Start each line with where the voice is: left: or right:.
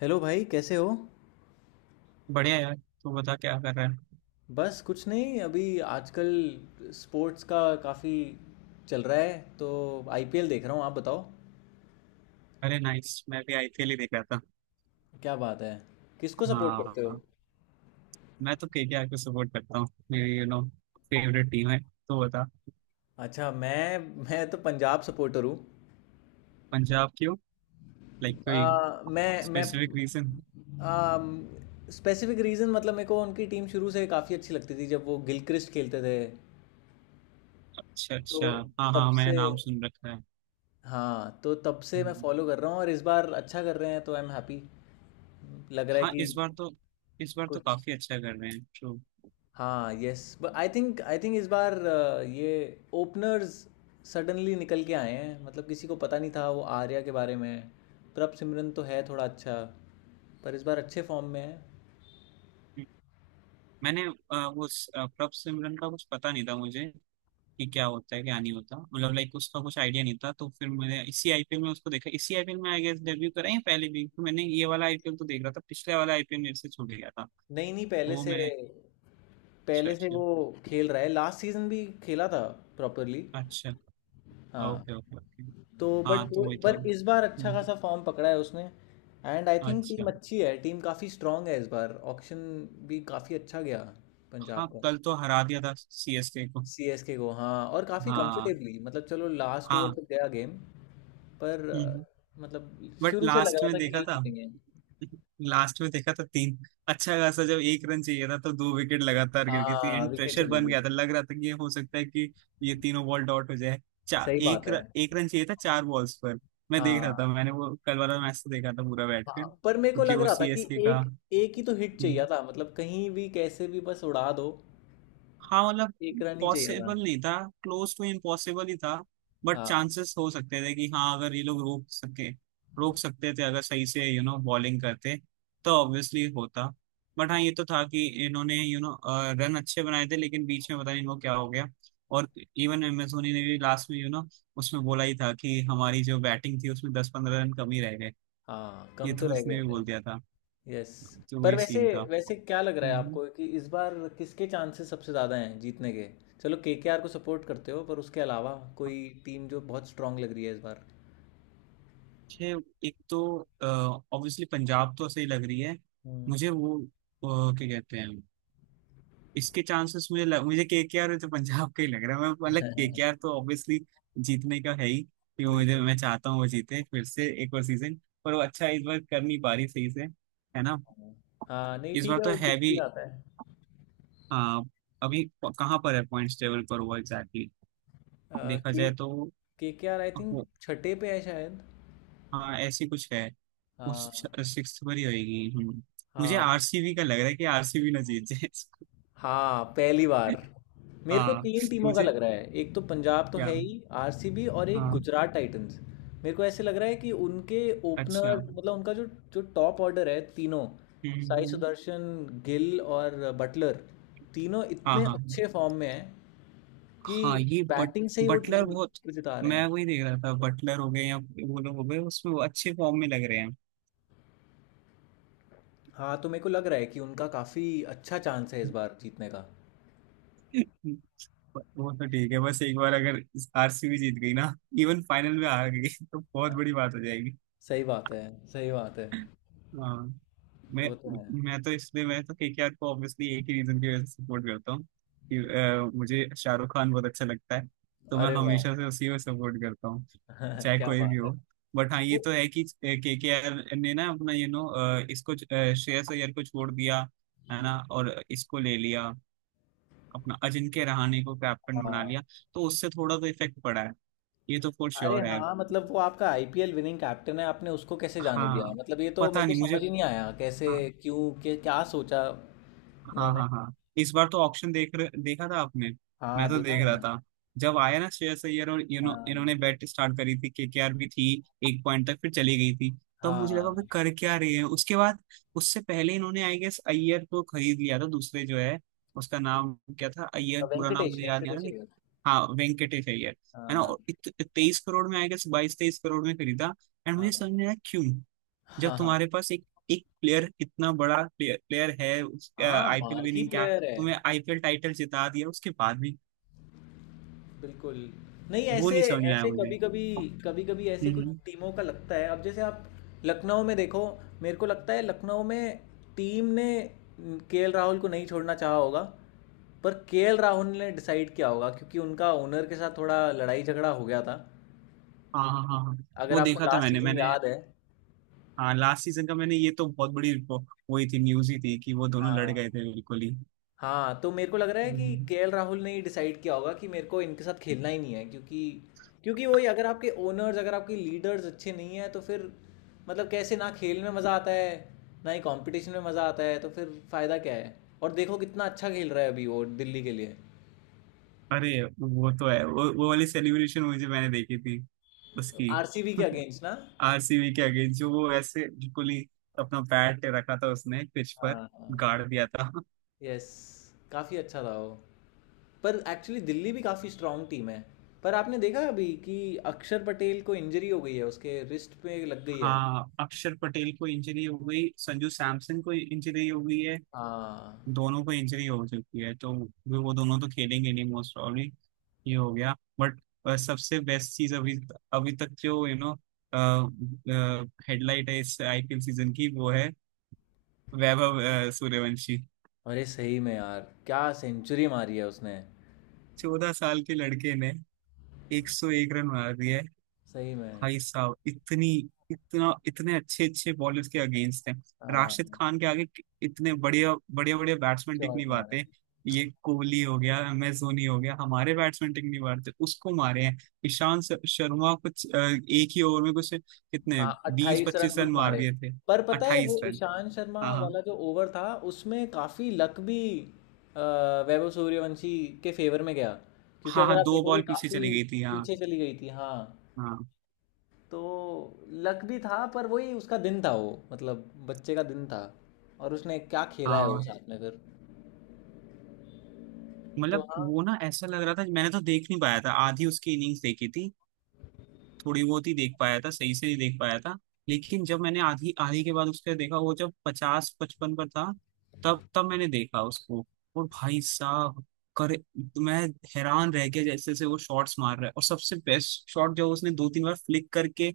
left: Hello भाई कैसे हो।
right: बढ़िया यार। तू बता क्या कर रहा है।
left: बस कुछ नहीं अभी आजकल स्पोर्ट्स का काफ़ी चल रहा है तो आईपीएल देख रहा हूँ। आप बताओ।
right: अरे नाइस, मैं भी आईपीएल ही देख रहा था।
left: क्या बात है, किसको सपोर्ट करते हो।
right: हाँ, मैं तो केकेआर को सपोर्ट करता हूँ। मेरी फेवरेट टीम है तो बता।
left: अच्छा, मैं तो पंजाब सपोर्टर हूँ।
right: पंजाब क्यों? लाइक, कोई
left: आ, मैं
right: स्पेसिफिक रीजन?
left: स्पेसिफिक रीज़न मतलब मेरे को उनकी टीम शुरू से काफ़ी अच्छी लगती थी जब वो गिलक्रिस्ट खेलते थे।
right: अच्छा
left: तो
right: अच्छा। हाँ
left: तब
right: हाँ, मैंने
left: से,
right: नाम सुन रखा है।
left: हाँ तो तब से मैं
right: हम्म।
left: फॉलो कर रहा हूँ और इस बार अच्छा कर रहे हैं तो आई एम हैप्पी। लग रहा है
right: हाँ,
left: कि
right: इस बार तो
left: कुछ,
right: काफी अच्छा कर रहे हैं। ट्रू।
left: हाँ यस बट आई थिंक इस बार ये ओपनर्स सडनली निकल के आए हैं, मतलब किसी को पता नहीं था वो आर्या के बारे में। प्रभ सिमरन तो है थोड़ा अच्छा, पर इस बार अच्छे फॉर्म में है।
right: मैंने प्रभ सिमरन का कुछ पता नहीं था मुझे। कि क्या होता है क्या नहीं होता, मतलब लाइक उसका कुछ आइडिया नहीं था, तो फिर मैंने इसी आईपीएल में उसको देखा। इसी आईपीएल में आई गेस डेब्यू करा या पहले भी। तो मैंने ये वाला आईपीएल तो देख रहा था, पिछले वाला आईपीएल मेरे से छूट गया था।
left: नहीं नहीं,
right: तो
left: पहले
right: वो
left: से,
right: मैंने। अच्छा
left: पहले से
right: अच्छा।
left: वो खेल रहा है, लास्ट सीजन भी खेला था प्रॉपरली।
right: अच्छा,
left: हाँ
right: ओके ओके ओके।
left: तो बट
right: हाँ, तो वही था।
left: पर इस बार अच्छा
right: हम्म।
left: खासा फॉर्म पकड़ा है उसने। एंड आई थिंक टीम
right: अच्छा।
left: अच्छी है, टीम काफ़ी स्ट्रांग है, इस बार ऑक्शन भी काफ़ी अच्छा गया
right: हाँ,
left: पंजाब।
right: कल तो हरा दिया था सीएसके को।
left: सीएसके को, हाँ, और काफ़ी
right: हाँ
left: कंफर्टेबली, मतलब चलो लास्ट ओवर
right: हाँ।
left: तक गया गेम, पर
right: हम्म।
left: मतलब
right: बट
left: शुरू से लग
right: लास्ट
left: रहा
right: में
left: था कि
right: देखा
left: यही
right: था,
left: जीतेंगे।
right: लास्ट में देखा था तीन। अच्छा खासा, जब 1 रन चाहिए था तो 2 विकेट लगातार गिर गई थी।
left: हाँ
right: एंड
left: विकेट
right: प्रेशर
left: चली
right: बन
left: गई।
right: गया था। लग रहा था कि ये हो सकता है कि ये तीनों बॉल डॉट हो जाए। चार,
left: सही बात है।
right: 1 रन चाहिए था 4 बॉल्स पर। मैं देख रहा
left: हाँ
right: था। मैंने वो कल वाला मैच तो देखा था पूरा बैठ कर,
left: हाँ पर मेरे को
right: क्योंकि
left: लग
right: वो
left: रहा था कि
right: सीएसके का।
left: एक एक ही तो हिट चाहिए था, मतलब कहीं भी कैसे भी बस उड़ा दो,
right: हाँ, मतलब
left: एक रन ही चाहिए था।
right: पॉसिबल नहीं था। क्लोज टू इम्पॉसिबल ही था। बट
left: हाँ
right: चांसेस हो सकते थे कि हाँ, अगर ये लोग रोक सके, रोक सकते थे अगर सही से बॉलिंग करते, तो ऑब्वियसली होता। बट हाँ, ये तो था कि इन्होंने रन अच्छे बनाए थे, लेकिन बीच में पता नहीं इनको क्या हो गया। और इवन एम एस धोनी ने भी लास्ट में उसमें बोला ही था कि हमारी जो बैटिंग थी उसमें 10-15 रन कम ही रह गए।
left: हाँ, कम
right: ये
left: तो
right: तो
left: रह गए
right: उसने भी बोल दिया
left: थे।
right: था।
left: यस।
right: तो
left: पर
right: वही
left: वैसे,
right: सीन था।
left: वैसे क्या लग रहा है
right: हम्म।
left: आपको कि इस बार किसके चांसेस सबसे ज़्यादा हैं जीतने के। चलो केकेआर को सपोर्ट करते हो, पर उसके अलावा कोई टीम जो बहुत स्ट्रांग लग रही है इस बार।
right: मुझे, एक तो ऑब्वियसली पंजाब तो सही लग रही है।
left: हम्म।
right: मुझे वो क्या कहते हैं। इसके चांसेस मुझे केकेआर तो पंजाब का ही लग रहा है। मैं मतलब केकेआर तो ऑब्वियसली जीतने का है ही। कि वो मुझे,
left: बिल्कुल।
right: मैं चाहता हूँ वो जीते फिर से एक और सीजन। पर वो अच्छा इस बार कर नहीं पा रही सही से। है ना?
left: हाँ नहीं
right: इस
left: ठीक
right: बार
left: है,
right: तो
left: वो
right: है
left: डिप
right: भी।
left: भी आता है।
right: हाँ। अभी कहाँ पर है पॉइंट्स टेबल पर वो एग्जैक्टली देखा
left: के
right: जाए तो?
left: केकेआर आई थिंक
right: वो-
left: छठे पे है शायद।
right: हाँ, ऐसी कुछ है।
left: हाँ।
right: सिक्स पर ही आएगी। हम्म। मुझे
left: हाँ,
right: आरसीबी का लग रहा है कि आरसीबी ना जीत जाए इसको।
left: हाँ पहली बार। मेरे को
right: हाँ।
left: तीन टीमों का
right: मुझे,
left: लग रहा है, एक तो पंजाब तो
right: क्या,
left: है ही, आरसीबी और एक
right: हाँ।
left: गुजरात टाइटंस। मेरे को ऐसे लग रहा है कि उनके ओपनर,
right: अच्छा।
left: मतलब उनका जो जो टॉप ऑर्डर है, तीनों साई
right: हम्म,
left: सुदर्शन, गिल और बटलर, तीनों
right: हाँ
left: इतने
right: हाँ
left: अच्छे फॉर्म में हैं कि
right: हाँ, ये बट।
left: बैटिंग से ही वो
right: बटलर
left: टीम
right: बहुत।
left: को जिता रहे
right: मैं
left: हैं।
right: वही देख रहा था। बटलर हो गए या वो लोग हो गए, उसमें वो अच्छे फॉर्म में लग रहे हैं।
left: हाँ, तो मेरे को लग रहा है कि उनका काफ़ी अच्छा चांस है इस बार जीतने का।
right: वो तो ठीक है, बस एक बार अगर आरसीबी जीत गई ना, इवन फाइनल में हार गई तो बहुत
left: हाँ,
right: बड़ी बात हो जाएगी।
left: सही बात है, सही बात है।
right: हाँ। मैं
left: वो तो है।
right: मैं तो इसलिए मैं तो केकेआर को ऑब्वियसली एक ही रीजन की वजह से सपोर्ट करता हूँ कि मुझे शाहरुख खान बहुत अच्छा लगता है। तो मैं
left: अरे वाह,
right: हमेशा से उसी को सपोर्ट करता हूँ, चाहे
left: क्या
right: कोई भी
left: बात है।
right: हो। बट हाँ, ये
left: वो,
right: तो है कि केकेआर ने ना अपना इसको श्रेयस अय्यर को छोड़ दिया। है ना? और इसको ले लिया, अपना अजिंक्य रहाणे को कैप्टन बना
left: हाँ,
right: लिया। तो उससे थोड़ा तो इफेक्ट पड़ा है। ये तो फॉर
left: अरे
right: श्योर है।
left: हाँ मतलब वो आपका आईपीएल विनिंग कैप्टन है, आपने उसको कैसे जाने दिया,
right: हाँ,
left: मतलब ये तो
right: पता
left: मेरे को
right: नहीं मुझे।
left: समझ ही नहीं आया कैसे।
right: हाँ।
left: क्यों, क्या क्या सोचा
right: हाँ
left: इन्होंने।
right: हाँ हाँ। इस बार तो देखा था आपने?
left: हाँ
right: मैं तो
left: देखा
right: देख रहा
left: मैंने।
right: था। जब आया ना श्रेयस अय्यर, और
left: हाँ
right: इन्होंने बैट स्टार्ट करी थी, केकेआर भी थी। एक पॉइंट तक फिर चली गई थी। तो मुझे लगा
left: हाँ,
right: भाई, कर क्या रहे हैं उसके बाद। उससे पहले इन्होंने आई गेस अय्यर को खरीद लिया था, दूसरे जो है। उसका नाम क्या था? अय्यर पूरा नाम
left: वेंकटेश
right: मुझे याद नहीं आ
left: वेंकटेश
right: रहा,
left: अय्यर।
right: लेकिन। हाँ, वेंकटेश अय्यर। है ना?
left: हाँ
right: और 23 करोड़ में, आई गेस, 22-23 करोड़ में खरीदा। एंड मुझे
left: हाँ।
right: समझ नहीं आया क्यों। जब
left: हाँ हाँ
right: तुम्हारे पास एक, एक प्लेयर, इतना बड़ा प्लेयर, प्लेयर है, उस
left: हाँ,
right: आईपीएल
left: बाहर की
right: विनिंग, क्या,
left: प्लेयर
right: तुम्हें
left: है।
right: आईपीएल टाइटल जिता दिया उसके बाद भी।
left: बिल्कुल, नहीं
right: वो
left: ऐसे,
right: नहीं समझ में आया
left: ऐसे
right: मुझे।
left: कभी-कभी, कभी-कभी ऐसे कुछ
right: हम्म।
left: टीमों का लगता है। अब जैसे आप लखनऊ में देखो, मेरे को लगता है लखनऊ में टीम ने केएल राहुल को नहीं छोड़ना चाहा होगा, पर केएल राहुल ने डिसाइड किया होगा क्योंकि उनका ओनर के साथ थोड़ा लड़ाई-झगड़ा हो गया था।
right: हाँ हाँ हाँ हाँ।
left: अगर
right: वो
left: आपको
right: देखा था
left: लास्ट
right: मैंने
left: सीज़न
right: मैंने
left: याद है।
right: हाँ, लास्ट सीजन का मैंने, ये तो बहुत बड़ी वही थी, न्यूज ही थी, कि वो दोनों लड़
left: हाँ।
right: गए थे बिल्कुल ही।
left: हाँ, तो मेरे को लग रहा है कि
right: हम्म।
left: केएल राहुल ने ही डिसाइड किया होगा कि मेरे को इनके साथ खेलना ही नहीं है, क्योंकि क्योंकि वही अगर आपके ओनर्स, अगर आपके लीडर्स अच्छे नहीं हैं तो फिर, मतलब कैसे ना खेल में मज़ा आता है ना ही कंपटीशन में मज़ा आता है, तो फिर फ़ायदा क्या है। और देखो कितना अच्छा खेल रहा है अभी वो दिल्ली के लिए,
right: अरे वो तो है। वो वाली सेलिब्रेशन मुझे, मैंने देखी थी उसकी।
left: आरसीबी के अगेंस्ट ना।
right: आरसीबी के अगेंस्ट जो वो ऐसे बिल्कुल ही अपना बैट रखा था उसने पिच
left: हाँ
right: पर,
left: हाँ।
right: गाड़ दिया था।
left: यस, काफ़ी अच्छा था वो। पर एक्चुअली दिल्ली भी काफ़ी स्ट्रांग टीम है। पर आपने देखा अभी कि अक्षर पटेल को इंजरी हो गई है, उसके रिस्ट पे लग गई है।
right: हाँ, अक्षर पटेल को इंजरी हो गई, संजू सैमसन को इंजरी हो गई है।
left: हाँ।
right: दोनों को इंजरी हो चुकी है, तो भी वो दोनों तो खेलेंगे नहीं मोस्ट प्रॉब्ली। ये हो गया। बट सबसे बेस्ट चीज अभी, अभी तक जो हेडलाइट है इस आईपीएल सीजन की, वो है वैभव सूर्यवंशी।
left: अरे सही में यार, क्या सेंचुरी मारी है उसने।
right: 14 साल के लड़के ने 101 रन मार दिए।
left: सही में।
right: भाई साहब, इतनी, इतना, इतने अच्छे अच्छे बॉलर्स के अगेंस्ट हैं। राशिद
left: हाँ
right: खान के आगे इतने बढ़िया बढ़िया बढ़िया बैट्समैन टिक नहीं
left: शॉट मारे।
right: पाते। ये कोहली हो गया, एम एस धोनी हो गया, हमारे बैट्समैन टिक नहीं पाते। उसको मारे हैं। शर्मा, कुछ एक ही ओवर में कुछ कितने,
left: हाँ
right: बीस
left: 28 रन
right: पच्चीस रन
left: कुछ
right: मार
left: मारे।
right: दिए थे।
left: पर पता है वो
right: 28 रन।
left: ईशान शर्मा
right: हाँ हाँ
left: वाला जो ओवर था, उसमें काफी लक भी अ, वैभव सूर्यवंशी के फेवर में गया, क्योंकि
right: हाँ
left: अगर
right: हाँ,
left: आप
right: दो
left: देखोगे
right: बॉल पीछे
left: काफी
right: चली गई थी। हाँ।
left: पीछे चली गई थी। हाँ
right: हाँ।
left: तो लक भी था, पर वही उसका दिन था, वो मतलब बच्चे का दिन था, और उसने क्या खेला है वो
right: हाँ,
left: साथ में फिर। तो
right: मतलब
left: हाँ।
right: वो ना ऐसा लग रहा था। मैंने तो देख नहीं पाया था, आधी उसकी इनिंग्स देखी थी। थोड़ी बहुत ही देख पाया था, सही से ही देख पाया था। लेकिन जब मैंने आधी, आधी के बाद उसके देखा, वो जब 50-55 पर था, तब तब मैंने देखा उसको। और भाई साहब करे, मैं हैरान रह गया जैसे से वो शॉट्स मार रहा है। और सबसे बेस्ट शॉट जो उसने 2-3 बार फ्लिक करके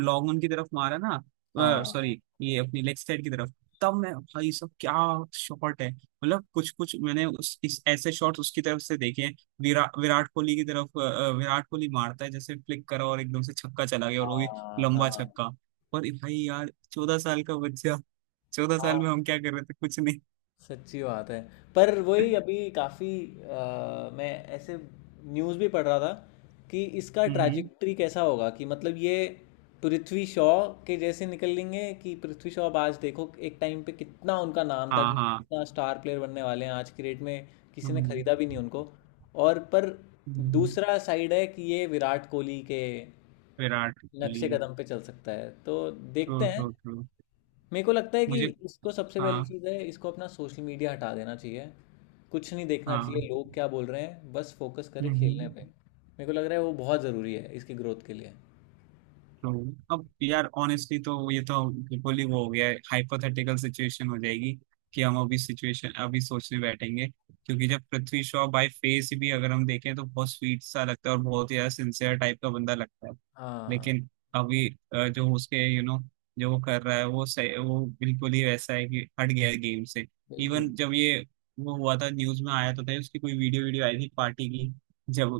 right: लॉन्ग ऑन की तरफ मारा, ना
left: हाँ
right: सॉरी, ये अपनी लेग साइड की तरफ। तब मैं, भाई साहब, क्या शॉट है, मतलब कुछ कुछ मैंने उस इस ऐसे शॉट्स उसकी तरफ से देखे हैं। विराट कोहली की तरफ विराट कोहली मारता है जैसे, फ्लिक करा और एकदम से छक्का चला गया, और वो भी
left: हाँ
right: लंबा
left: हाँ
right: छक्का। पर भाई यार, 14 साल का बच्चा, 14 साल
left: हाँ,
right: में हम क्या कर रहे थे? कुछ नहीं।
left: सच्ची बात है। पर वही अभी काफ़ी, मैं ऐसे न्यूज़ भी पढ़ रहा था कि इसका
right: हम्म।
left: ट्रैजेक्टरी कैसा होगा, कि मतलब ये पृथ्वी शॉ के जैसे निकलेंगे, कि पृथ्वी शॉ अब आज देखो एक टाइम पे कितना उनका नाम था
right: हाँ
left: कि
right: हाँ।
left: कितना स्टार प्लेयर बनने वाले हैं, आज की डेट में किसी ने
right: हम्म।
left: खरीदा भी नहीं उनको, और पर
right: हम्म,
left: दूसरा साइड है कि ये विराट कोहली के
right: विराट
left: नक्शे
right: कोहली।
left: कदम पे चल सकता है, तो
right: ट्रू
left: देखते
right: ट्रू
left: हैं।
right: ट्रू।
left: मेरे को लगता है कि
right: मुझे,
left: इसको सबसे पहली
right: हाँ
left: चीज़ है, इसको अपना सोशल मीडिया हटा देना चाहिए, कुछ नहीं देखना चाहिए
right: हाँ,
left: लोग क्या बोल रहे हैं, बस फोकस करें खेलने
right: हम्म।
left: पे। मेरे को लग रहा है वो बहुत ज़रूरी है इसकी ग्रोथ के लिए।
right: तो अब यार, ऑनेस्टली तो ये तो बिल्कुल ही वो हो गया है। हाइपोथेटिकल सिचुएशन हो जाएगी कि हम अभी सिचुएशन अभी सोचने बैठेंगे, क्योंकि जब पृथ्वी शॉ बाय फेस भी अगर हम देखें तो बहुत स्वीट सा लगता है और बहुत ही ज्यादा सिंसियर टाइप का बंदा लगता है।
left: हाँ
right: लेकिन अभी जो उसके जो वो कर रहा है, वो सही, वो बिल्कुल ही वैसा है कि हट गया है गेम से।
left: बिल्कुल।
right: इवन जब ये वो हुआ था, न्यूज में आया तो था, उसकी कोई वीडियो, वीडियो आई थी पार्टी की, जब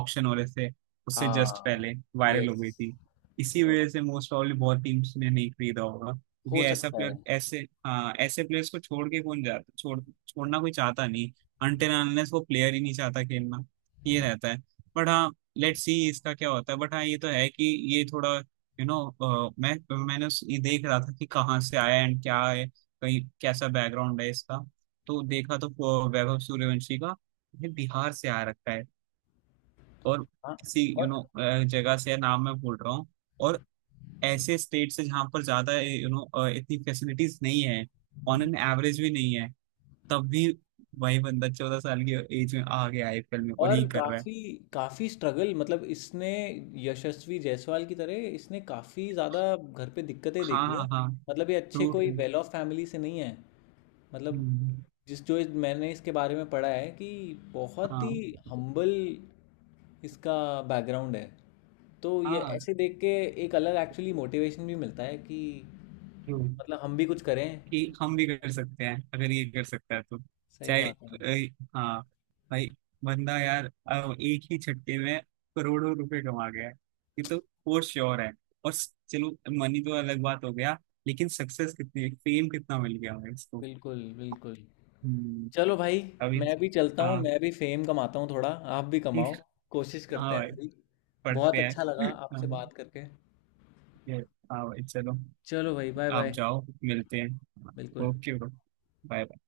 right: ऑक्शन हो रहे थे, उससे जस्ट
left: हाँ।
right: पहले वायरल हो गई
left: यस,
right: थी। इसी वजह से मोस्ट प्रॉब्ली बहुत टीम्स ने नहीं खरीदा होगा,
left: हो
right: क्योंकि ऐसा
left: सकता है।
right: प्लेयर ऐसे। हाँ, ऐसे प्लेयर्स को छोड़ के कौन जाता? छोड़ना कोई चाहता नहीं। अनटिल अनलेस वो प्लेयर ही नहीं चाहता खेलना। ये रहता है। बट हाँ, लेट्स सी इसका क्या होता है। बट हाँ, ये तो है कि ये थोड़ा यू नो मैं ये देख रहा था कि कहाँ से आया एंड क्या है, कहीं कैसा बैकग्राउंड है इसका। तो देखा तो वैभव सूर्यवंशी का ये बिहार से आ रखा है। और
left: हाँ।
right: किसी जगह से है, नाम मैं भूल रहा हूँ। और ऐसे स्टेट से जहाँ पर ज्यादा इतनी फैसिलिटीज नहीं है, ऑन एन एवरेज भी नहीं है। तब भी वही बंदा 14 साल की एज में आ गया आईपीएल में और
left: और
right: ये कर रहा है।
left: काफ़ी काफ़ी स्ट्रगल मतलब इसने, यशस्वी जायसवाल की तरह इसने काफ़ी ज़्यादा घर पे दिक्कतें
right: हाँ
left: देखी है,
right: हाँ हाँ।
left: मतलब ये अच्छे
right: ट्रू
left: कोई वेल ऑफ फैमिली से नहीं है।
right: ट्रू।
left: मतलब मैंने इसके बारे में पढ़ा है कि बहुत ही
right: हाँ
left: हम्बल इसका बैकग्राउंड है। तो ये
right: हाँ।
left: ऐसे देख के एक अलग एक्चुअली मोटिवेशन भी मिलता है कि
right: ट्रू।
left: मतलब हम भी कुछ करें।
right: कि हम भी कर सकते हैं अगर ये कर सकता है तो।
left: सही
right: चाहे
left: बात है।
right: हाँ भाई, बंदा यार अब एक ही झटके में करोड़ों रुपए कमा गया है। ये तो फॉर श्योर है। और चलो, मनी तो अलग बात हो गया, लेकिन सक्सेस कितनी, फेम कितना मिल गया भाई इसको।
left: बिल्कुल बिल्कुल।
right: हम्म।
left: चलो भाई
right: अभी,
left: मैं भी चलता हूँ,
right: हाँ।
left: मैं भी फेम कमाता हूँ थोड़ा, आप भी कमाओ। कोशिश
right: हाँ
left: करते हैं
right: भाई,
left: हम भी। बहुत
right: पढ़ते
left: अच्छा लगा
right: हैं।
left: आपसे
right: हाँ
left: बात करके।
right: ये- हाँ भाई, चलो।
left: चलो भाई, बाय
right: आप
left: बाय।
right: जाओ, मिलते हैं।
left: बिल्कुल।
right: Okay bro, bye.